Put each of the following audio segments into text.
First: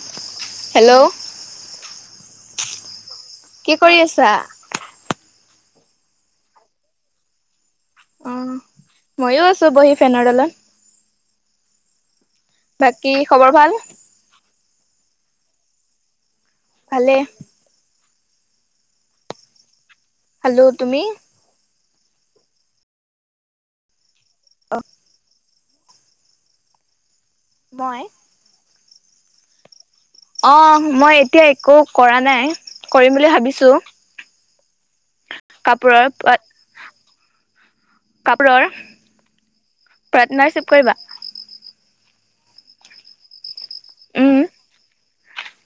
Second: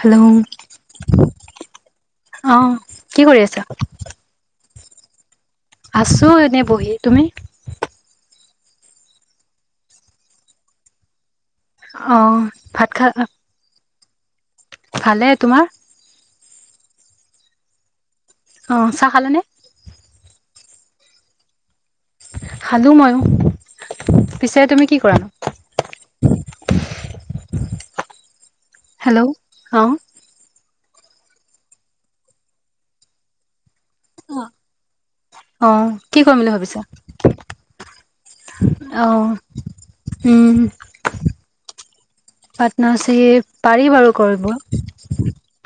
Hello আহ! কি কৰি আছা? কৰি আছা? আছো এনে বহি তুমি? অ মইো আছো বহি ফেনৰ তলত অ। ভাত খা বাকী খবৰ ভাল? ভালে তোমাৰ? ভালে। অঁ চাহ খালেনে? খালো তুমি? খালো ময়ো পিছে তুমি কি কৰা নো? মই হেল্ল' অ! অ মই এতিয়া একো কৰা নাই কৰিম বুলি ভাবিছো। অ কাপোৰৰ কি কৰিম বুলি ভাবিছা কাপোৰৰ অ হম পাৰ্টনাৰশ্বিপ কৰিবা? পাৰ্টনাৰ্শ্বিপ পাৰি বাৰু উম কৰিব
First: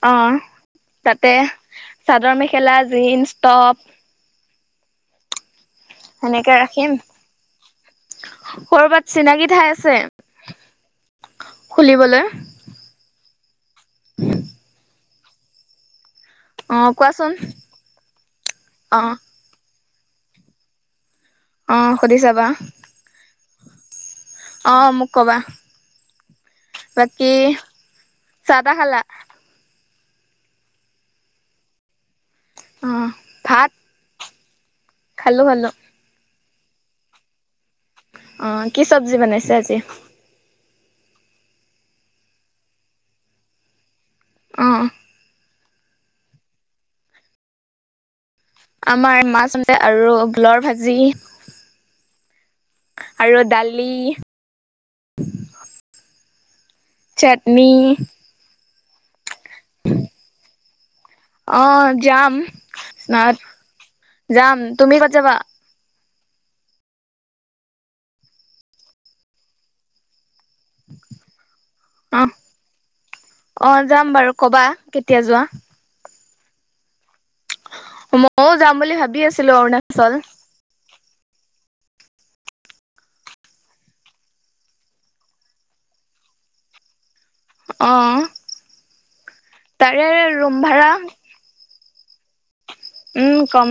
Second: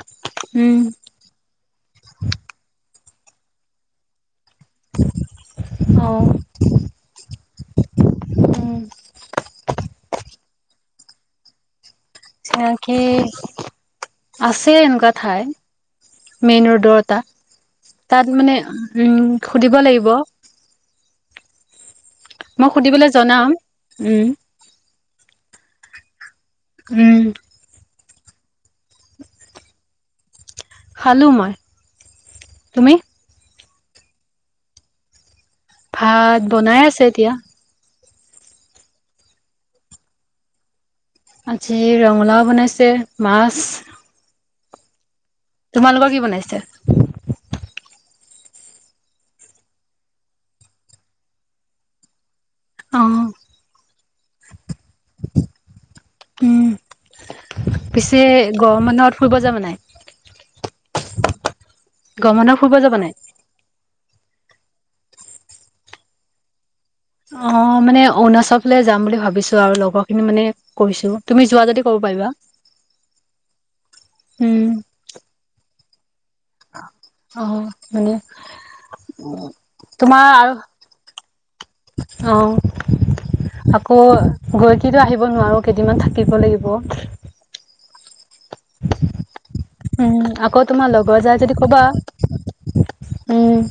অ উম তাতে চাদৰ মেখেলা জিন্স টপ [inaudible] অ সেনেকে ৰাখিম উম কৰবাত চিনাকি ঠাই আছে খুলিবলৈ চিনাকি আছে এনেকুৱা ঠাই মেইন অ ৰোডৰ এটা কোৱাচোন। তাত মানে অ উম সুধিব লাগিব -ব অ সুধি চাবা। মই সুধিবলে জনাম উম অ মোক কবা উম বাকী চাহ তাহ খালা খালো মই তুমি অ ভাত খালো খালো ভাত বনাই আছে এতিয়া অ কি চব্জি বনাইছে আজি আজি ৰঙালাও বনাইছে মাছ অঁ তোমালোকৰ কি বনাইছে আমাৰ মাছ আ [unintelligible] আৰু ভোলৰ ভাজি অ আৰু দালি উম চাটনি পিছে গৰম বন্ধত ফুৰিব যাবা নাই অ যাম গৰম বন্ধত ফুৰিব যাবা নাই যাম তুমি ক'ত যাবা অ মানে অৰুণাচললৈ যাম বুলি ভাবিছো আৰু লগৰ খিনি মানে কৈছো তুমি যোৱা যদি ক'ব অ', পাৰিবা অ যাম বাৰু কবা উম কেতিয়া যোৱা অ মানে ময়ও যাম বুলি ভাবি আছিলো অৰুণাচল তোমাৰ আৰু অ আকৌ গৈ কিন্তু আহিব নোৱাৰো কেইদিনমান থাকিব লাগিব অ তাৰে উম ৰুম আকৌ তোমাৰ ভাড়া লগৰ যাই যদি কবা উম, কম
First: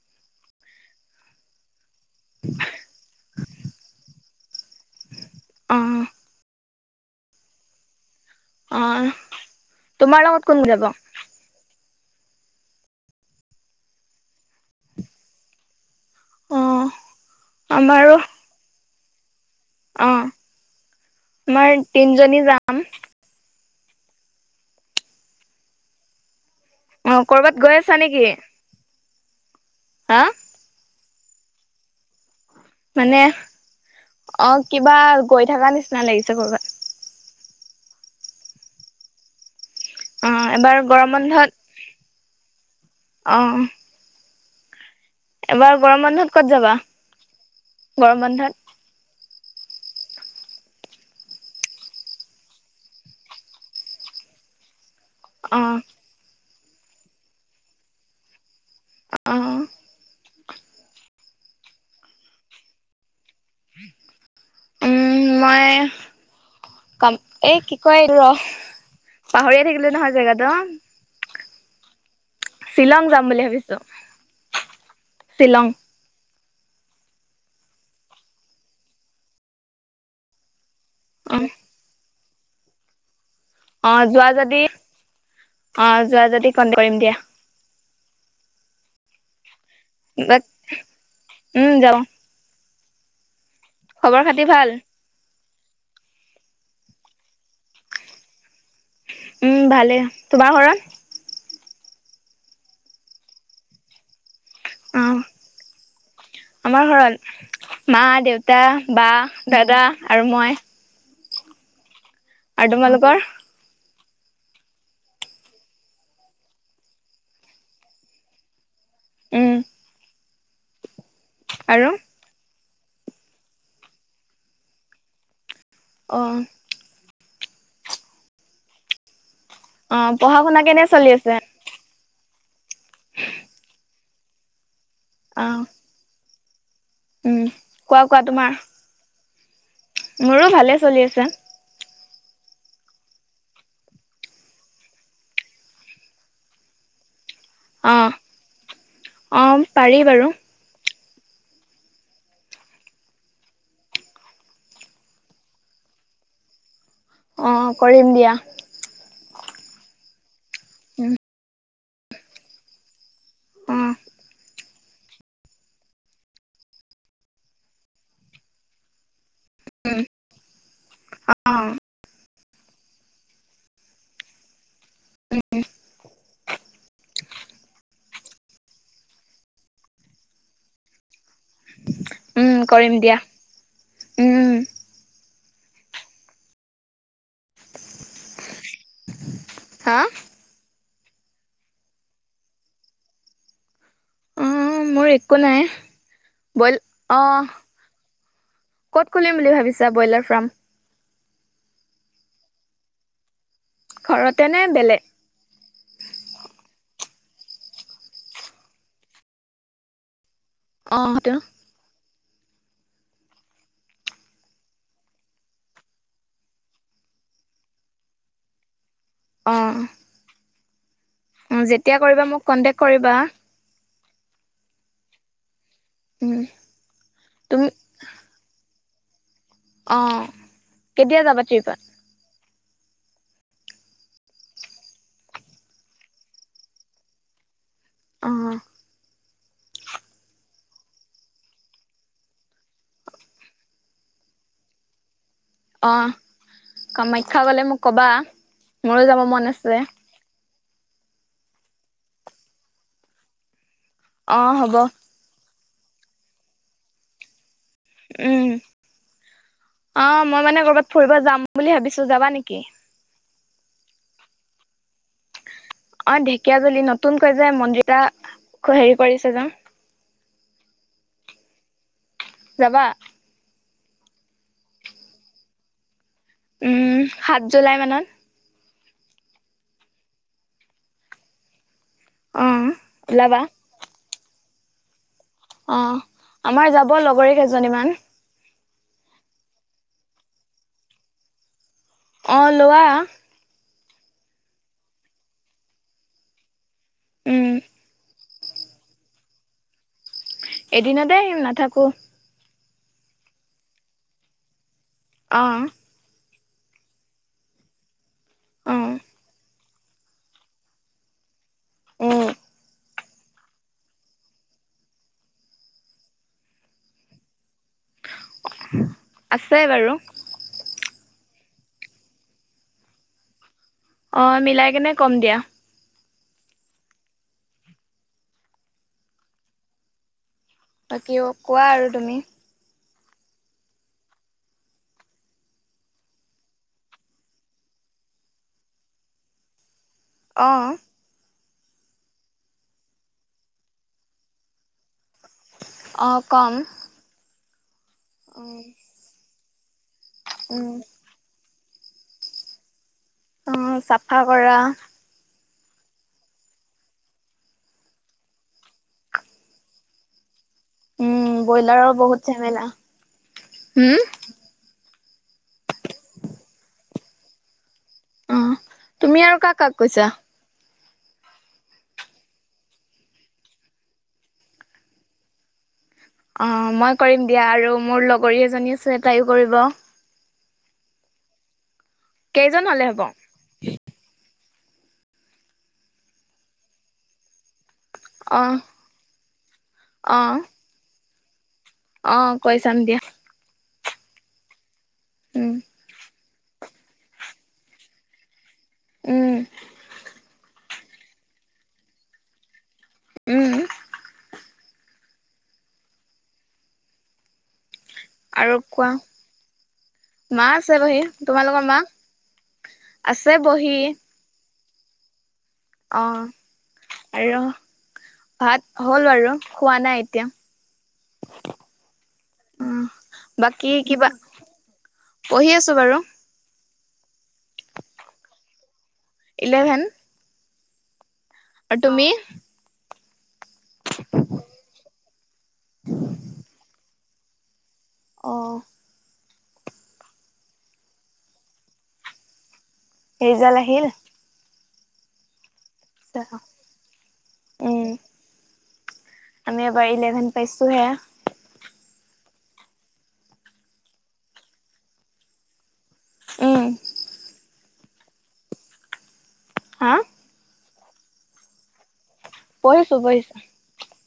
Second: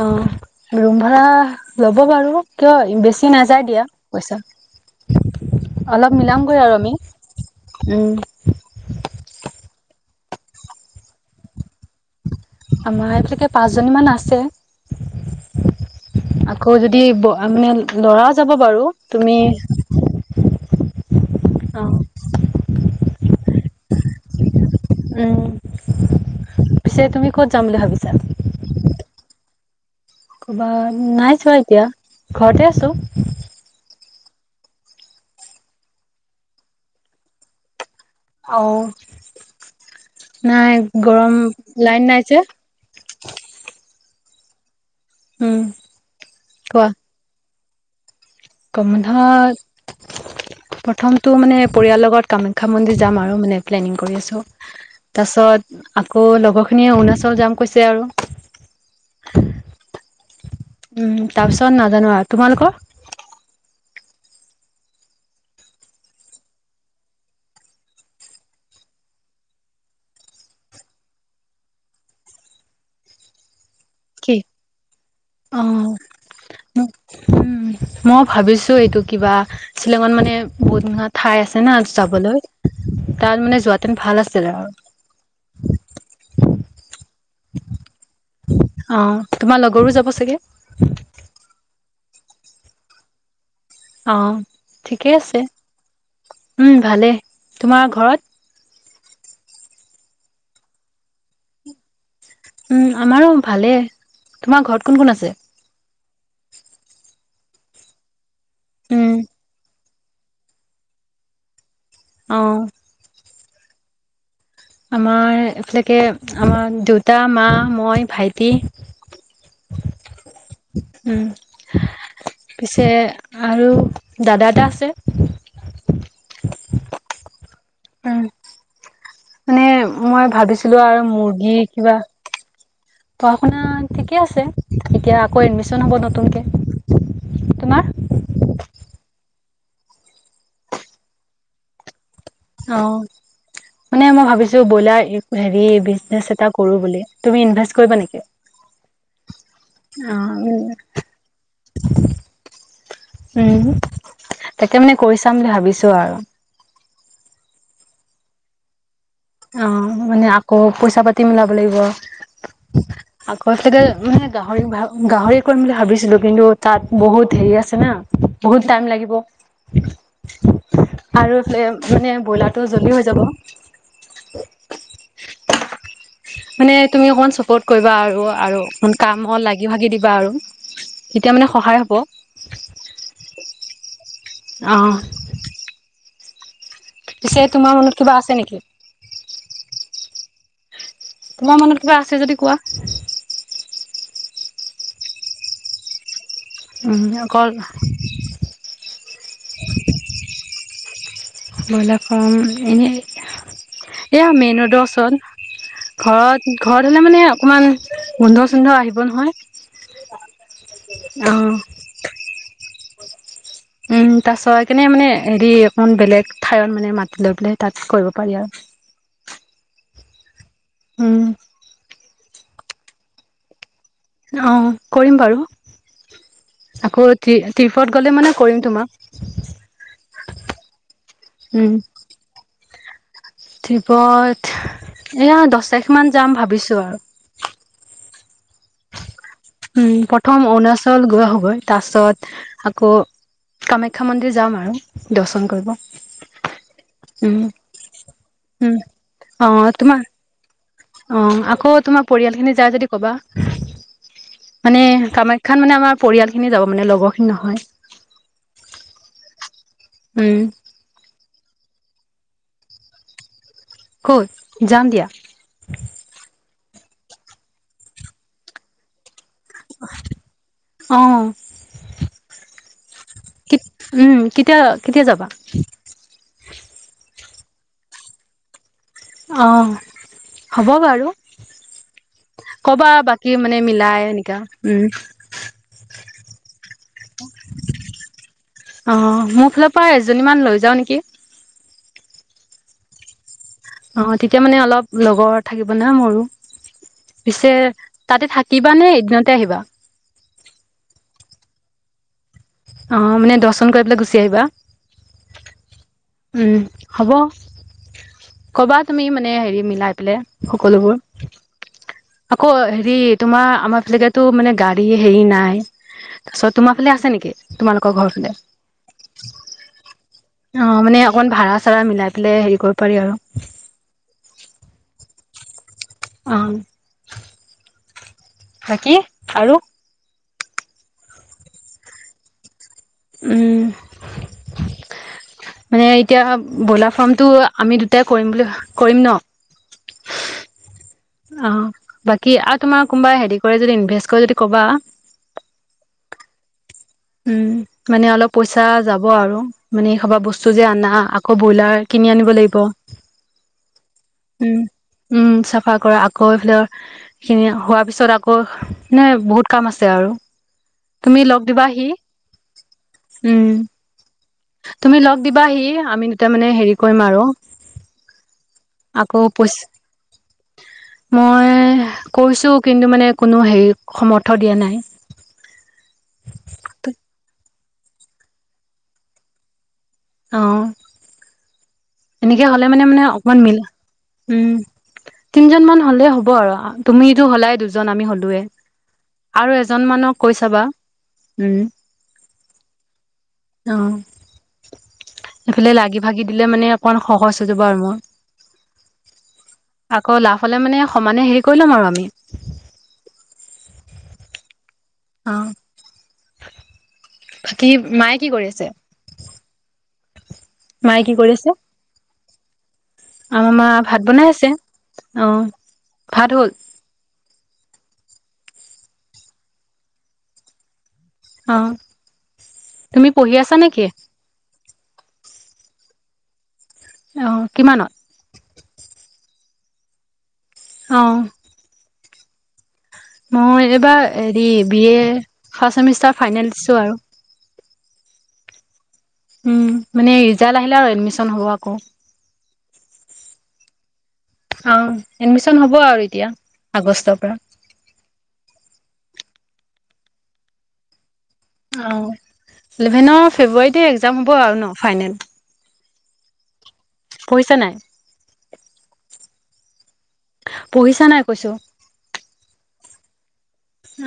অ, ৰুম ভাড়া। ল'ব বাৰু কিয় বেছি নাযায় দিয়া পইচা অ', অলপ মিলামগৈ আৰু আমি উম, অ, তোমাৰ লগত কোন যাব। আমাৰ এতিয়ালৈকে পাচজনীমান আছে। আকৌ অ', যদি মানে আমাৰো লৰা যাব বাৰু তুমি? অ, আমাৰ অ' তিনিজনী যাম। উম, পিছে অ', তুমি ক'ত কৰ'বাত যাম গৈ বুলি আছা ভাবিছা। নেকি? হা ক'ৰবাত নাই চোৱা এতিয়া ঘৰতে আছো। মানে অ, কিবা গৈ থকা নিচিনা লাগিছে কৰ'বাত। অ, অ এবাৰ নাই গৰম বন্ধত লাইন নাইযে। অ', উম এবাৰ গৰম বন্ধত ক'ত যাবা কোৱা গৰ গৰম বন্ধত প্ৰথমটো মানে পৰিয়ালৰ লগত কামাখ্যা মন্দিৰ যাম আৰু মানে প্লেনিং কৰি আছো। তাৰ অ পিছত আকৌ লগৰ অৰুণাচল যাম কৈছে অ আৰু। উম, তাৰ পিছত নাজানো আৰু তোমালোকৰ। উম মই ক এই কি কয় ৰ। পাহৰিয়ে থাকিলে নহয় জেগটো শ্বিলং যাম বুলি ভাবিছো। কি অ শ্বিলং উম, মই ভাবিছো এইটো কিবা শ্বিলঙত মানে বহুত ধা অ ঠাই আছে না যাবলৈ। তাত মানে অ যোৱাতেন ভাল যোৱা আছিল যদি অ যোৱা যদি আৰু কন্টেক কৰিম দিয়া অ, তোমাৰ লগৰো যাব চাগে। উম যাও অ, খবৰ খাতি ভাল ঠিকেই আছে উম, ভালেই তোমাৰ ঘৰত? উম, ভালে তোমাৰ ঘৰত। উম, আমাৰো ভালেই তোমাৰ ঘৰত কোন - অ কোন আছে? আমাৰ ঘৰত মা দেউতা উম বা দাদা আৰু মই। অ আৰু তোমালোকৰ? আমাৰ এইফিলকে আমাৰ দেউতা মা মই ভাইটি। উম, উম, আৰু পিছে আৰু দাদা এটা আছে। অ', উম, মানে অ মই পঢ়া শুনা ভাবিছিলো কেনে আৰু চলি আছে মুৰ্গী কিবা পঢ়া শুনা ঠিকে আছে এতিয়া আকৌ অ এডমিশ্ন হ'ব নতুনকে। উম, তোমাৰ কোৱা - কোৱা তোমাৰ। মোৰো ভালে চলি আছে। অ, মানে মই ভাবিছো ব্ৰইলাৰ হেৰি বিজনেচ এটা কৰো বুলি। তুমি ইনভেষ্ট অ কৰিবা নেকি পাৰি অ, বাৰু উম। [inaudible] উম, তাকে মানে কৰি চাম বুলি ভাবিছো আৰু। অ, কৰিম দিয়া। অ, মানে আকৌ পইচা উম পাতি মিলাব লাগিব। আগত অ লকে মানে গাহৰি- গাহৰি কৰিম বুলি ভাবিছিলো কিন্তু তাত বহুত হেৰি আছে নে। বহুত টাইম লাগিব। আৰু অ এইফালে মানে ব্ৰইলাৰটো জল্দি হৈ যাব। [unintelligible] [unintelligible] মানে তুমি অকণমান চাপৰ্ট কৰিবা আৰু আৰু অ কামত লাগি ভাগি দিবা আৰু তেতিয়া মানে সহায় হ'ব উম কৰিম দিয়া উম আহ পিছে তোমাৰ মনত কিবা আছে নেকি? হা তোমাৰ মনত কিবা আছে যদি কোৱা অ মোৰ একো নাই বইল উম অ, অকল ক'ত খুলিম বুলি ভাবিছা ব্ৰইলাৰ ফাৰ্ম ব্ৰইলাৰ ফাৰ্ম এনেই, এয়া ঘৰতে নে মেইন ৰোডৰ বেলেগ ওচৰত ঘৰত ঘৰত হলে মানে অকমান গোন্ধ চোন্ধ আহিব নহয় অ হয়তো - উম তাৰছত সেকানে মানে হেৰি অকমান বেলেগ ঠাইত মানে মাতি লৈ পেললে তাত কৰিব পাৰি আৰু [inaudible] অহ উম যেতিয়া কৰিবা মোক কন্তেক কৰিবা অহ কৰিম বাৰু উম আকৌ ট্ৰিপত গলে মানে কৰিম তোমাক অহ কেতিয়া যাবা উম ট্ৰিপত। ট্ৰিপত এয়া দছ তাৰিখ মান যাম ভাবিছোঁ আৰু। অহ। উম প্ৰথম অৰুণাচল গৈ আহোগৈ তাৰপাছত আকৌ। কামাখ্যা মন্দিৰ যাম আৰু দৰ্শন কৰিব। অ উম কামাখ্যা গলে মোক কবা উম মোৰো যাব মন আছে। অহ আকৌ তোমাৰ পৰিয়াল খিনি যায় যদি ক'বা অ হ'ব মানে কামা। খ্যা মানে আমাৰ পৰিয়াল খিনি যাব মানে লগৰ খিনি নহয়। উম অহ উম মই মানে কৰবাত ফুৰিব যাম। বুলি ভাবিছোঁ যাবা নেকি। ক'ত যাম দিয়া। কিয় জলী নতুনকৈ যে মন্দিৰ এটা খো হেৰি কৰিছে যে। অহ। যাবা। উম কেতিয়া কেতিয়া যাবা। উম সাত জুলাই মানত। অহ হ'ব বাৰু। অ কবা বাকী ওলাবা মানে মিলাই এনেকা উম। অহ আমাৰ যাব লগৰী কেইজনীমান। অহ মোৰ ফালৰ পৰা এজনী মান লৈ যাওঁ নেকি। অহঁ লোৱা। অহ তেতিয়া মানে অলপ লগৰ থাকিব ন মোৰো উম পিছে তাতে থা। কিবা নে এদিনতে আহিবা। এদিনতে আহিম নাথাকো। অঁ, মানে দৰ্শন কৰি পেলাই গুচি আহিবা? অ'। উম, হ'ব অ কবা তুমি মানে হেৰি। মিলাই পেলাই সকলোবোৰ। উম আকৌ হেৰি তোমাৰ আমাৰ ফালকেটো মানে গাড়ী হেৰি নাই। তাৰপিছত তোমাৰ ফালে আছে নেকি? তোমালোকৰ ঘৰ ফালে। আছে বাৰু অ মানে অকন ভাড়া-চাড়া মিলাই পেলাই হেৰি কৰিব পাৰি আৰু। অ' মিলাই কেনে কম দিয়া। অ' বাকী আৰু বাকী অ' কোৱা আৰু তুমি উম মানে এতিয়া ব্ৰইলাৰ ফাৰ্মটো আমি দুটাই কৰিম বুলি কৰিম ন অ' অ' বাকী আৰু তোমাৰ কোনোবা হেৰি কৰে যদি ইনভেষ্ট কৰি যদি ক'বা, অ' কম উম মানে অলপ উম পইচা যাব আৰু মানে এই সবা বস্তু যে উম আনা আকৌ ব্ৰইলাৰ কিনি আনিব লাগিব অম চাফা কৰা সায় কৰা আকৌ এইফালে সখিনি হোৱাৰ পিছত আকৌ এানে বহুত কাম আছে আৰু তুমি লগ উম, দিবা। ব্ৰইলাৰৰ বহুত ঝেমেলা হম। তুমি লগ দিবাহি আমি তেতিয়া মানে হেৰি কৰিম আৰু অ' আকৌ তুমি আৰু কাক পইচা কাক কৈছা। মই কৈছোঁ কিন্তু মানে কোনো হেৰি সমৰ্থ দিয়া নাই, অ' মই কৰিম দিয়া আৰু মোৰ লগৰী এজনী আছে তাইও কৰিব। অ' এনেকে কেইজন হলে মানে হ'ব? মানে অকমান মিল উম! তিনজনমানান হলে হ'ব আৰু তুমিটো হলাই দুছ জন আমি হ'লোয়ে অ', আৰু এজন মানক কৈ অ', চাবা উম! অ' কৈ চাম দিয়া। অ' উম, এইফালে লাগি ভাগি দিলে মানে অকমান সহজ হৈ যাব আৰু মই উম, আকৌ লাভ হলে মানে সমানে হেৰি কৰি লম আৰু আমি উম! অ' বাকী মায়ে কি কৰি আৰু আছে। কোৱা? মা আছে বহি মায়ে তোমালোকৰ মা আছে আ আমাৰ বহি। ভাত বনাই আছে অ' ভাত হ'ল অ' আৰু ভাত হ'ল আৰু খোৱা নাই এতিয়া। অ' উম, তুমি পঢ়ি আছা বাকী নেকি? কিবা পঢ়ি আছো বাৰু অ' কিমানত ইলেভেন অ' আৰু তুমি? মই এইবাৰ হেৰি B A first semester final দিছোঁ আৰু অ'--! উম মানে ৰিজাল্ট আহিলে আৰু এডমিচন হ'ব আকৌ সেই জাল আহিল। অ' এ হ'ব আৰু এতিয়া আগষ্টৰ পৰা। বা, ইলেভেন পাইছো হে অ' ইলেভেনৰ ফেব্ৰুৱাৰীতে এক্জাম হ'ব আৰু ন ফাইনেল আহ! ন! হা! পঢ়িছা নাই কৈছো। পঢ়িছো পঢ়িছো।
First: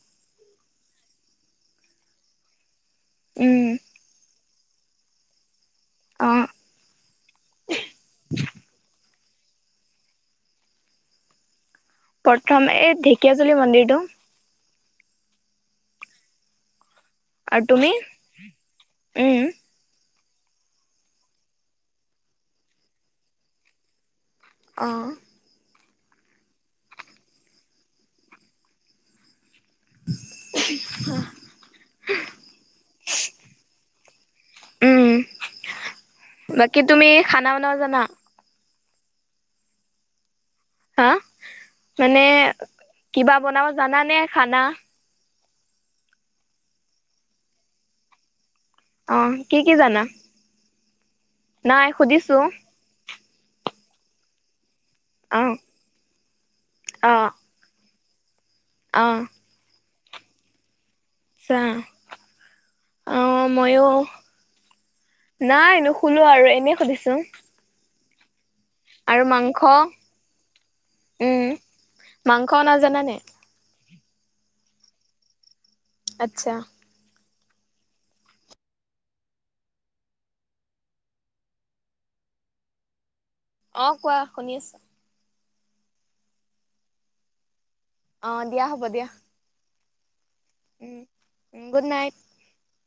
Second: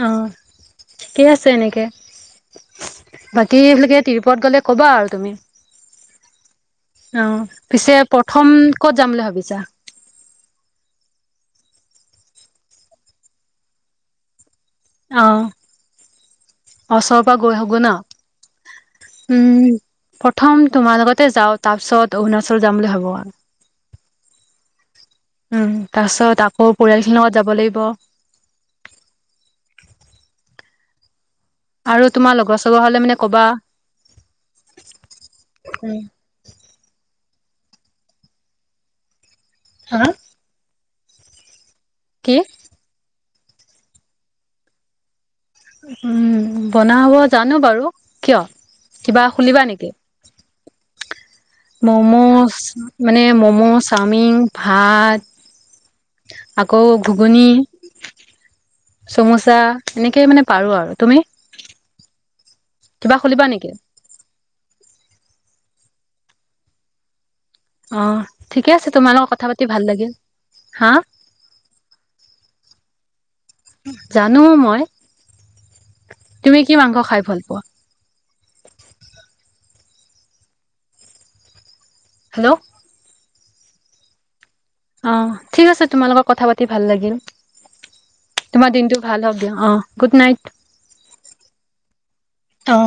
অ' ঠিকে আছে এনেকে বাকী উম এইফিলোকে তিৰুপত গ'লে। ক'বা আৰু তুমি অ অ পিছে প্ৰথম ক'ত যাম বুলি ভাবিছ জা প্ৰথম এই ঢেকিয়াজুলি মন্দিৰটো অহ! ওচৰৰ পৰা গৈ আৰু আহগৈ তুমি ন উম! প্ৰথম তোমাৰ লগতে যাও তাৰপিছত অৰুণাচল যাম বুলি ভাবো আও অ! উম তাৰ পিছত আকৌ পৰিয়াল খিনিৰ লগত যাব লাগিব। অ! আৰু তোমাৰ লগৰ চগৰ হলে মানে কবা উম উম, বাকী তুমি খানা বনাব জানা। হা! হা মানে কি কিবা বনাব জানানে খানা! উম বনাব জানো বাৰু কিয় অ কিবা কি খুলিবা কি নিকি জানা নাই সুধিছো মম'চ্। মানে ম'ম' চাওমিন ভাত অ আকৌ অ ঘুগুনি অ চমোচা এনেকে মানে পাৰো আৰু তুমি ছা কিবা খুলিবা নিকি নাই নোখোলো আৰু এনেই সুধিছোং অ ঠিকে আছে তোমাৰ লগত কথা পাতি ভাল লাগিল হা উম মাংস বনাব জানানে জানো মই আচ্ছা তুমি কি মাংস খাই ভাল পোৱা হেল্ল' অ কোৱা শুনি আছো অ ঠিক আছে তোমাৰ লগত কথা পাতি ভাল লাগিল অ দিয়া তোমাৰ হ'ব দিয়া দিনটো ভাল হক দিয়া অ গুড নাইট উম উ গুড নাইট অ